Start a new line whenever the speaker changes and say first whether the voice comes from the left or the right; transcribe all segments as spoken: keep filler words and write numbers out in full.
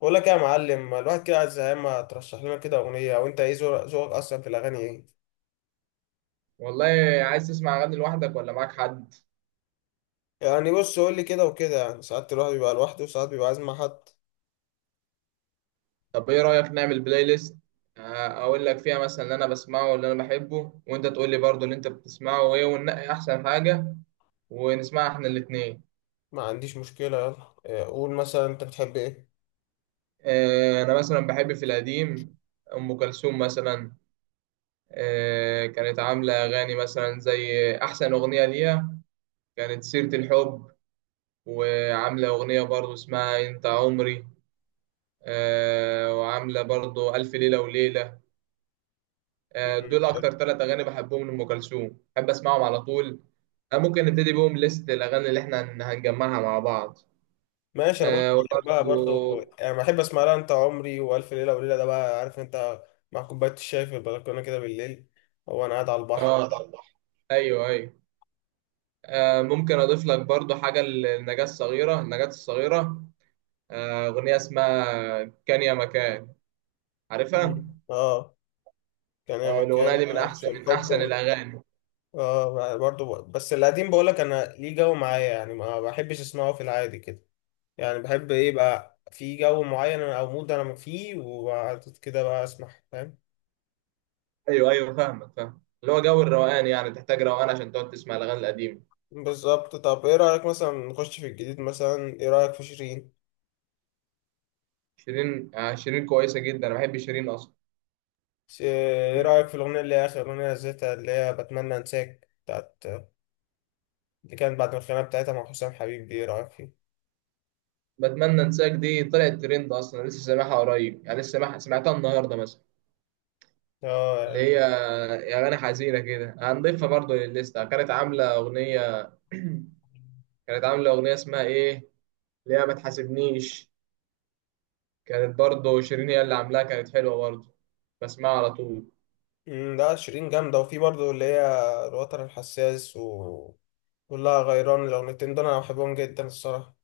left: بقول لك إيه يا معلم؟ ما الواحد كده عايز زهقان، ما ترشح لنا كده اغنيه. او انت ايه ذوق- ذوقك اصلا في الاغاني؟ ايه
right: والله. عايز تسمع اغاني لوحدك ولا معاك حد؟
left: يعني بص، قول لي كده وكده، يعني ساعات الواحد بيبقى لوحده وساعات بيبقى عايز مع حد.
right: طب ايه رايك نعمل بلاي ليست؟ آه، اقول لك فيها مثلا اللي انا بسمعه واللي انا بحبه، وانت تقول لي برضو اللي انت بتسمعه وايه، وننقي احسن حاجه ونسمعها احنا الاثنين.
left: ما عنديش مشكله، يلا إيه، قول مثلا انت بتحب ايه؟
right: انا مثلا بحب في القديم ام كلثوم مثلا. آه، كانت عامله اغاني مثلا زي احسن اغنيه ليها كانت سيره الحب، وعامله اغنيه برضو اسمها انت عمري. آه، وعامله برضو الف ليله وليله. آه،
left: مم،
right: دول
left: حلو.
right: اكتر ثلاث اغاني بحبهم لام كلثوم، بحب اسمعهم على طول. آه، ممكن نبتدي بيهم ليست الاغاني اللي احنا هن- هنجمعها مع بعض.
left: ماشي، انا برضه
right: آه،
left: بحبها
right: وبرضو
left: برضه.
right: مع
left: يعني بحب اسمع لها انت عمري والف ليله وليله، ده بقى عارف انت، مع كوبايه الشاي في البلكونه كده بالليل. هو انا قاعد على
right: بعض.
left: البحر؟
right: اه، على الله. ايوه ايوه. آه، ممكن اضيف لك برضو حاجه للنجاة الصغيره. النجاة الصغيره آه، اغنيه اسمها كان يا مكان، عارفها؟
left: مم. اه. كان هي
right: آه، الاغنيه
left: مكان
right: دي من
left: مع
right: عارف
left: نفسه
right: احسن من
left: الحب.
right: احسن الاغاني.
left: اه، برضه ب- بس القديم بقولك انا ليه جو معايا، يعني ما بحبش اسمعه في العادي كده. يعني بحب ايه بقى، في جو معين او مود انا فيه، وبعد كده بقى اسمع، فاهم.
right: ايوه ايوه، فاهمك، فاهم اللي هو جو الروقان، يعني تحتاج روقان عشان تقعد تسمع الاغاني القديمه.
left: بالظبط. طب ايه رأيك مثلا نخش في الجديد؟ مثلا ايه رأيك في شيرين؟
right: شيرين؟ آه، شيرين كويسه جدا، انا بحب شيرين اصلا.
left: ش- ايه رأيك في الاغنية اللي هي اخر اغنية نزلتها، اللي هي بتمنى انساك بتاعت، اللي كانت بعد الخناقة بتاعتها مع حسام حبيب دي، ايه رأيك فيه؟
right: بتمنى انساك دي طلعت ترند، اصلا لسه سامعها قريب، يعني لسه سامعها، سمعتها النهارده مثلا.
left: اه
right: اللي
left: يعني.
right: هي يا اغاني حزينه كده هنضيفها برضو للليسته. كانت عامله اغنيه كانت عامله اغنيه اسمها ايه اللي هي ما تحاسبنيش، كانت برضو شيرين هي اللي عاملاها، كانت حلوه برضو، بسمعها على طول.
left: مم، لا شيرين جامدة، وفي برضه اللي هي الوتر الحساس و والله غيران، الأغنيتين دول أنا بحبهم جدا الصراحة.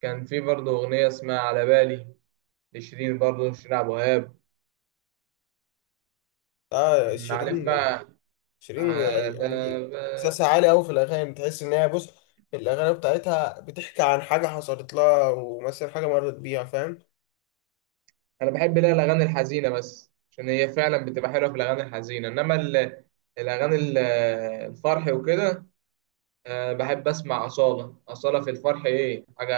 right: كان في برضو اغنيه اسمها على بالي لشيرين، برضو شيرين عبد الوهاب.
left: آه
right: معلف
left: شيرين.
right: بقى.
left: شيرين
right: على
left: يعني إحساسها
right: بالي.
left: عالي أوي في الأغاني، تحس إن هي بص، الأغاني بتاعتها بتحكي عن حاجة حصلت لها ومثلا حاجة مرت بيها، فاهم.
right: انا بحب لا الاغاني الحزينه بس عشان هي فعلا بتبقى حلوه في الاغاني الحزينه، انما ال- الاغاني ال- الفرح وكده. آه، بحب اسمع اصاله، اصاله في الفرح ايه حاجه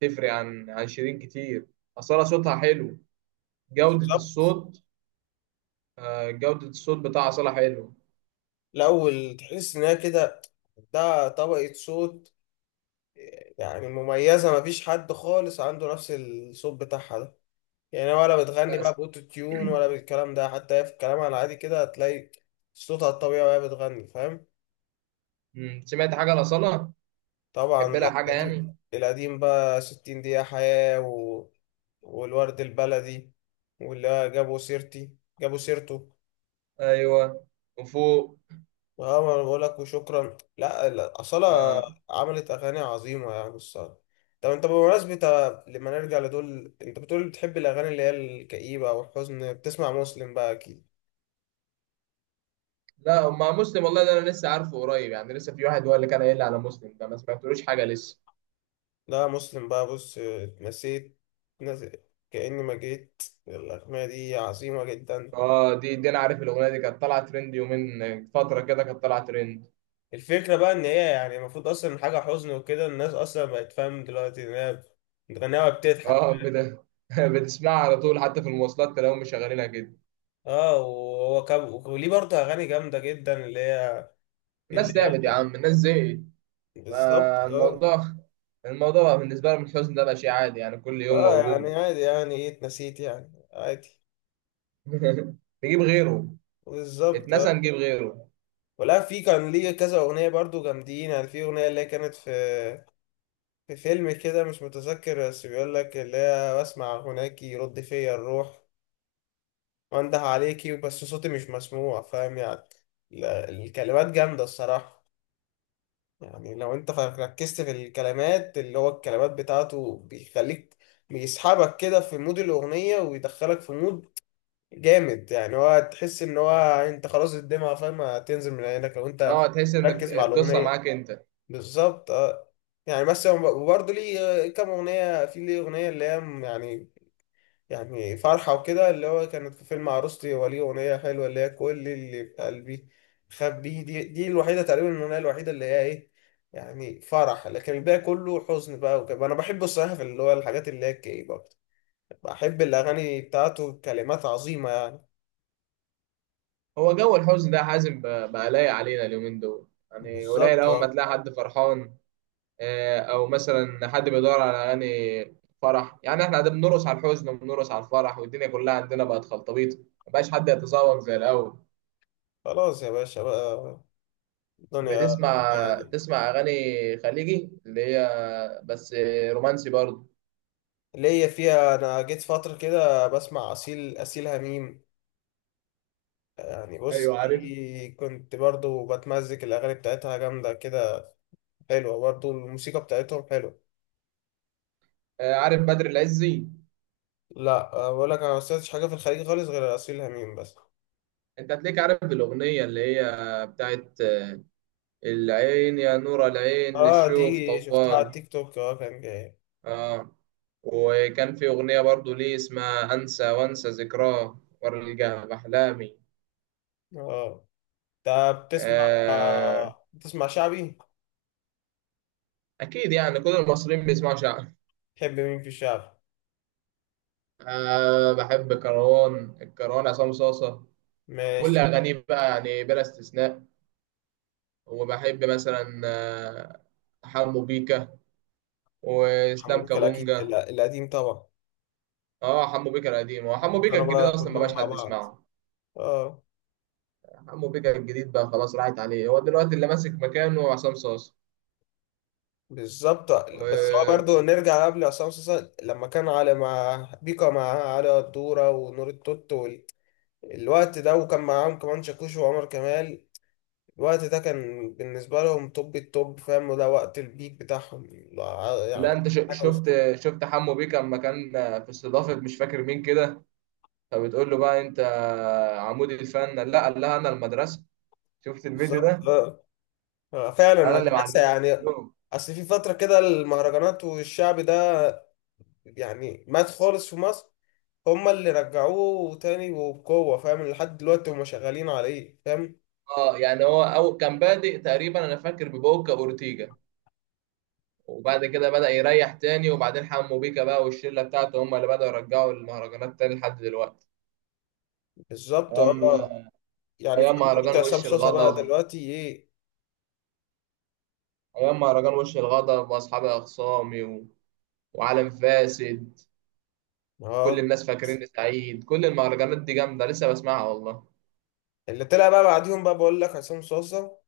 right: تفرق عن عن شيرين كتير. اصاله صوتها حلو، جوده
left: بالظبط.
right: الصوت. آه، جوده الصوت بتاع اصاله حلو.
left: الأول تحس إن هي كده، ده طبقة صوت، يعني مميزة، مفيش حد خالص عنده نفس الصوت بتاعها ده. يعني، ولا بتغني بقى
right: بس.
left: بأوتو تيون ولا بالكلام ده، حتى هي في كلامها العادي كده هتلاقي صوتها الطبيعي وهي بتغني، فاهم.
right: مم، سمعت حاجه لاصاله؟
left: طبعا.
right: تحب لها حاجه
left: القديم.
right: يعني؟
left: القديم بقى ستين دقيقة حياة و... والورد البلدي، واللي جابوا سيرتي جابوا سيرته.
right: ايوه، وفوق.
left: اه، ما انا بقول لك، وشكرا، لا لا، أصالة
right: آه.
left: عملت أغاني عظيمة يعني الصراحة. طب انت بمناسبة آه، لما نرجع لدول، انت بتقول بتحب الأغاني اللي هي الكئيبة أو الحزن، بتسمع مسلم بقى أكيد؟
right: لا مع مسلم والله ده انا لسه عارفه قريب، يعني لسه في واحد هو اللي كان قايل لي على مسلم ده، ما سمعتلوش حاجه لسه.
left: لا، مسلم بقى بص آه، اتنسيت. نز- كأني ما جيت، الأغنية دي عظيمة جدا.
right: اه، دي دي انا عارف الاغنيه دي كانت طالعه ترند يومين، فتره كده كانت طالعه ترند.
left: الفكرة بقى إن هي يعني المفروض أصلا حاجة حزن وكده، الناس أصلا بقت فاهم دلوقتي إن هي بتغنيها وبتضحك.
right: اه بت... بتسمعها على طول، حتى في المواصلات تلاقيهم مشغلينها كده.
left: اه، وهو كاب وليه برضه أغاني جامدة جدا اللي هي،
right: الناس
left: اللي
right: تعبت
left: هي
right: يا عم، الناس زهقت.
left: بالظبط اه.
right: فالموضوع الموضوع بقى بالنسبه لهم الحزن ده بقى شيء عادي، يعني كل يوم
left: اه، يعني
right: موجود.
left: عادي، يعني ايه، اتنسيت، يعني عادي.
right: نجيب غيره.
left: بالظبط اه.
right: اتنسى نجيب غيره.
left: ولا في كان ليه كذا أغنية برضه جامدين، يعني في أغنية اللي هي كانت في في فيلم كده مش متذكر، بس بيقول لك اللي هي بسمع هناك يرد فيا الروح، وانده عليكي بس صوتي مش مسموع، فاهم يعني. ال- الكلمات جامدة الصراحة. يعني لو انت ركزت في الكلمات، اللي هو الكلمات بتاعته بيخليك، بيسحبك كده في مود الأغنية ويدخلك في مود جامد، يعني هو تحس ان هو، انت خلاص الدمعة، فاهم، هتنزل من عينك لو انت
right: اه، تحس ان
left: ركز
right: الق-
left: مع
right: القصه
left: الأغنية.
right: معاك انت.
left: بالظبط اه. يعني بس هو برضه ليه كام أغنية، في ليه أغنية اللي هي يعني، يعني فرحة وكده اللي هو كانت في فيلم عروستي، وليه أغنية حلوة اللي هي كل اللي في قلبي خبيه، دي دي الوحيدة تقريبا، الأغنية الوحيدة اللي هي إيه، يعني فرح، لكن الباقي كله حزن بقى وكده، أنا بحب الصراحة في اللي هو الحاجات اللي هي الكئيبة أكتر. بحب الأغاني بتاعته، كلمات عظيمة يعني.
right: هو جو الحزن ده يا حازم بقى بقى لايق علينا اليومين دول، يعني قليل
left: بالظبط
right: اول ما
left: آه.
right: تلاقي حد فرحان. آه، او مثلا حد بيدور على اغاني فرح. يعني احنا قاعدين بنرقص على الحزن وبنرقص على الفرح، والدنيا كلها عندنا بقت خلطبيط، مبقاش حد يتذوق زي الاول.
left: خلاص يا باشا بقى. الدنيا،
right: بتسمع
left: يعني،
right: تسمع اغاني خليجي اللي هي بس آه، رومانسي برضه؟
left: ليا فيها، أنا جيت فترة كده بسمع أصيل أصيل هميم. يعني بص
right: ايوه عارف.
left: دي كنت برضو بتمزج، الأغاني بتاعتها جامدة كده، حلوة برضه، الموسيقى بتاعتهم حلوة.
right: آه، عارف بدر العزي؟
left: لا، آه، بقول لك انا ما سمعتش حاجة في الخليج خالص غير أصيل هميم بس.
right: انت هتلاقيك عارف الاغنيه اللي هي بتاعت آه، العين يا نور العين
left: اه،
right: للشوف
left: دي شفتها على
right: طواق.
left: التيك توك، اه كان جاي.
right: اه، وكان في اغنيه برضه ليه اسمها انسى وانسى ذكراه وارجع باحلامي.
left: اه، انت بتسمع،
right: آه،
left: آه بتسمع شعبي؟
right: أكيد يعني كل المصريين بيسمعوا شعبي.
left: تحب مين في الشعب؟
right: أه بحب كروان، الكروان عصام صاصة، كل
left: ماشي.
right: أغانيه بقى يعني بلا استثناء. وبحب مثلا آه، حمو بيكا
left: حمو
right: وإسلام
left: بيكا الأكيد، ال-
right: كابونجا.
left: القديم طبعا.
right: اه، حمو بيكا القديم، هو حمو بيكا
left: كانوا
right: الجديد
left: بقى
right: أصلا ما
left: كلهم
right: بقاش
left: مع
right: حد
left: بعض.
right: يسمعه.
left: اه.
right: حمو بيكا الجديد بقى خلاص راحت عليه، هو دلوقتي اللي ماسك مكانه عصام صاصة
left: بالظبط. بس هو
right: و...
left: برضه، نرجع قبل عصام صاصا لما كان علي مع بيكا، مع علي الدورة ونور التوت وال- الوقت ده، وكان معاهم كمان شاكوش وعمر كمال. الوقت ده كان بالنسبة لهم توب التوب، فاهم، وده وقت البيك بتاعهم. لا-
right: لا
left: يعني
right: انت ش-
left: حاجة
right: شفت،
left: وصلت-
right: شفت حمو بيكا لما كان في استضافة مش فاكر مين كده، فبتقول له بقى انت عمود الفن، لا قال لها انا المدرسه. شفت الفيديو
left: بالظبط
right: ده؟
left: آه. آه، فعلا
right: انا اللي
left: المدرسة
right: معلمه
left: يعني.
right: كلهم.
left: أصل في فترة كده المهرجانات والشعب ده يعني مات خالص في مصر، هما اللي رجعوه تاني وبقوة، فاهم، لحد دلوقتي هما شغالين عليه، فاهم.
right: اه يعني هو أو كان بادئ تقريبا انا فاكر ببوكا اورتيجا، وبعد كده بدأ يريح تاني، وبعدين حمو بيكا بقى والشله بتاعته هم اللي بدأوا يرجعوا المهرجانات تاني لحد دلوقتي.
left: بالظبط اه.
right: ايام،
left: يعني
right: ايام
left: كمان دلوقتي
right: مهرجان
left: عصام
right: وش
left: صوصة بقى
right: الغضب.
left: دلوقتي ايه.
right: ايام مهرجان وش الغضب واصحابي اخصامي و... وعالم فاسد. كل
left: اه.
right: الناس فاكريني سعيد. كل المهرجانات دي جامده لسه بسمعها والله.
left: اللي طلع بقى بعديهم بقى بقول لك عصام صوصة،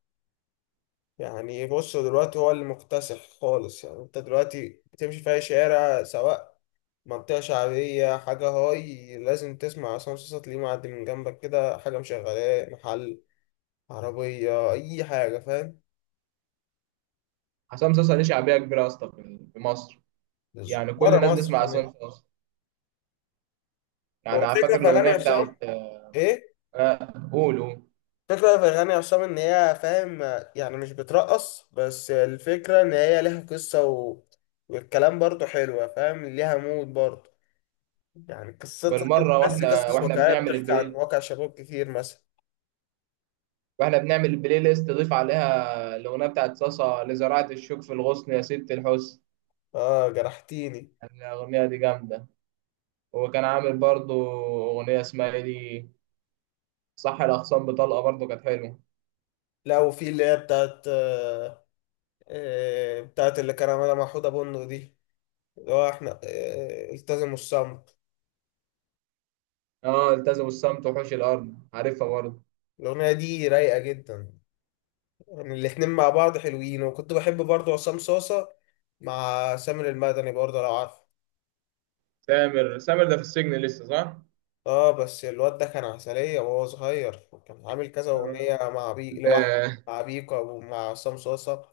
left: يعني بص، دلوقتي هو اللي مكتسح خالص، يعني انت دلوقتي بتمشي في اي شارع، سواء منطقة شعبية، حاجة هاي، لازم تسمع عصام صاصا، تلاقيه معدي من جنبك كده، حاجة مشغلاه، محل، عربية، أي حاجة، فاهم.
right: حسام صاصا ليه شعبيه كبيره يا اسطى في في مصر؟
left: بالظبط،
right: يعني كل
left: بره
right: الناس
left: مصر
right: بتسمع
left: كمان.
right: عصام صاصا.
left: هو
right: يعني على
left: الفكرة
right: فاكر
left: في أغاني
right: الأغنية
left: عصام
right: بتاعت
left: إيه؟
right: آه، قولوا.
left: الفكرة في أغاني عصام إن هي، فاهم، يعني مش بترقص بس، الفكرة إن هي ليها قصة و... والكلام برضه حلوة، فاهم، ليها مود برضه، يعني قصتها كده
right: بالمرة
left: تحس
right: واحنا
left: قصص
right: واحنا
left: واقعية
right: بنعمل
left: بتحكي عن
right: البلاي،
left: واقع شباب كتير مثلا.
right: واحنا بنعمل البلاي ليست ضيف عليها الأغنية بتاعت صاصا لزراعة الشوك في الغصن يا ست الحسن.
left: اه، جرحتيني.
right: الأغنية دي جامدة. وكان عامل برضو أغنية اسمها إيه دي، صح، الأخصام بطلقة برضو كانت حلوة.
left: لا وفي اللي هي بتاعت آه آه بتاعت اللي كان عملها مع حوده بندق دي، اللي هو احنا آه التزموا الصمت.
right: اه التزموا الصمت وحوش الأرض عارفها برضو.
left: الأغنية دي رايقة جدا، يعني الاتنين مع بعض حلوين. وكنت بحب برضه عصام صاصة مع سامر المدني برضه، لو عارفه.
right: سامر سامر ده في السجن لسه صح؟
left: اه، بس الواد ده كان عسلية وهو صغير، كان عامل كذا أغنية مع بي لوحده،
right: آه.
left: مع بيكا ومع عصام صاصة،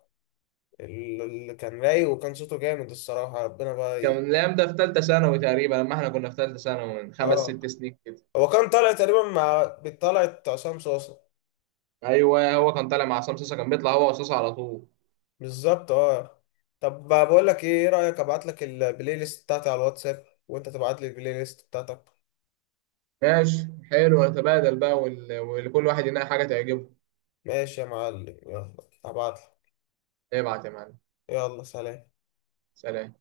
left: اللي كان رايق وكان صوته جامد الصراحة، ربنا بقى
right: كان
left: ي...
right: الكلام ده في ثالثه ثانوي تقريبا لما احنا كنا في ثالثه ثانوي، من خمس ست
left: اه،
right: سنين كده.
left: هو كان طالع تقريبا مع، طلعت عصام صوصة.
right: ايوه هو كان طالع مع عصام صاصا، كان بيطلع هو وصاصا على طول.
left: بالظبط اه. طب بقول لك ايه، إيه رأيك ابعت لك البلاي ليست بتاعتي على الواتساب وانت تبعت لي البلاي ليست بتاعتك؟
right: ماشي حلو، نتبادل بقى، وال... وكل واحد ينقي حاجه تعجبه.
left: ماشي يا معلم، يلا هبعت لك.
right: ابعت يا معلم.
left: يلا سلام.
right: سلام.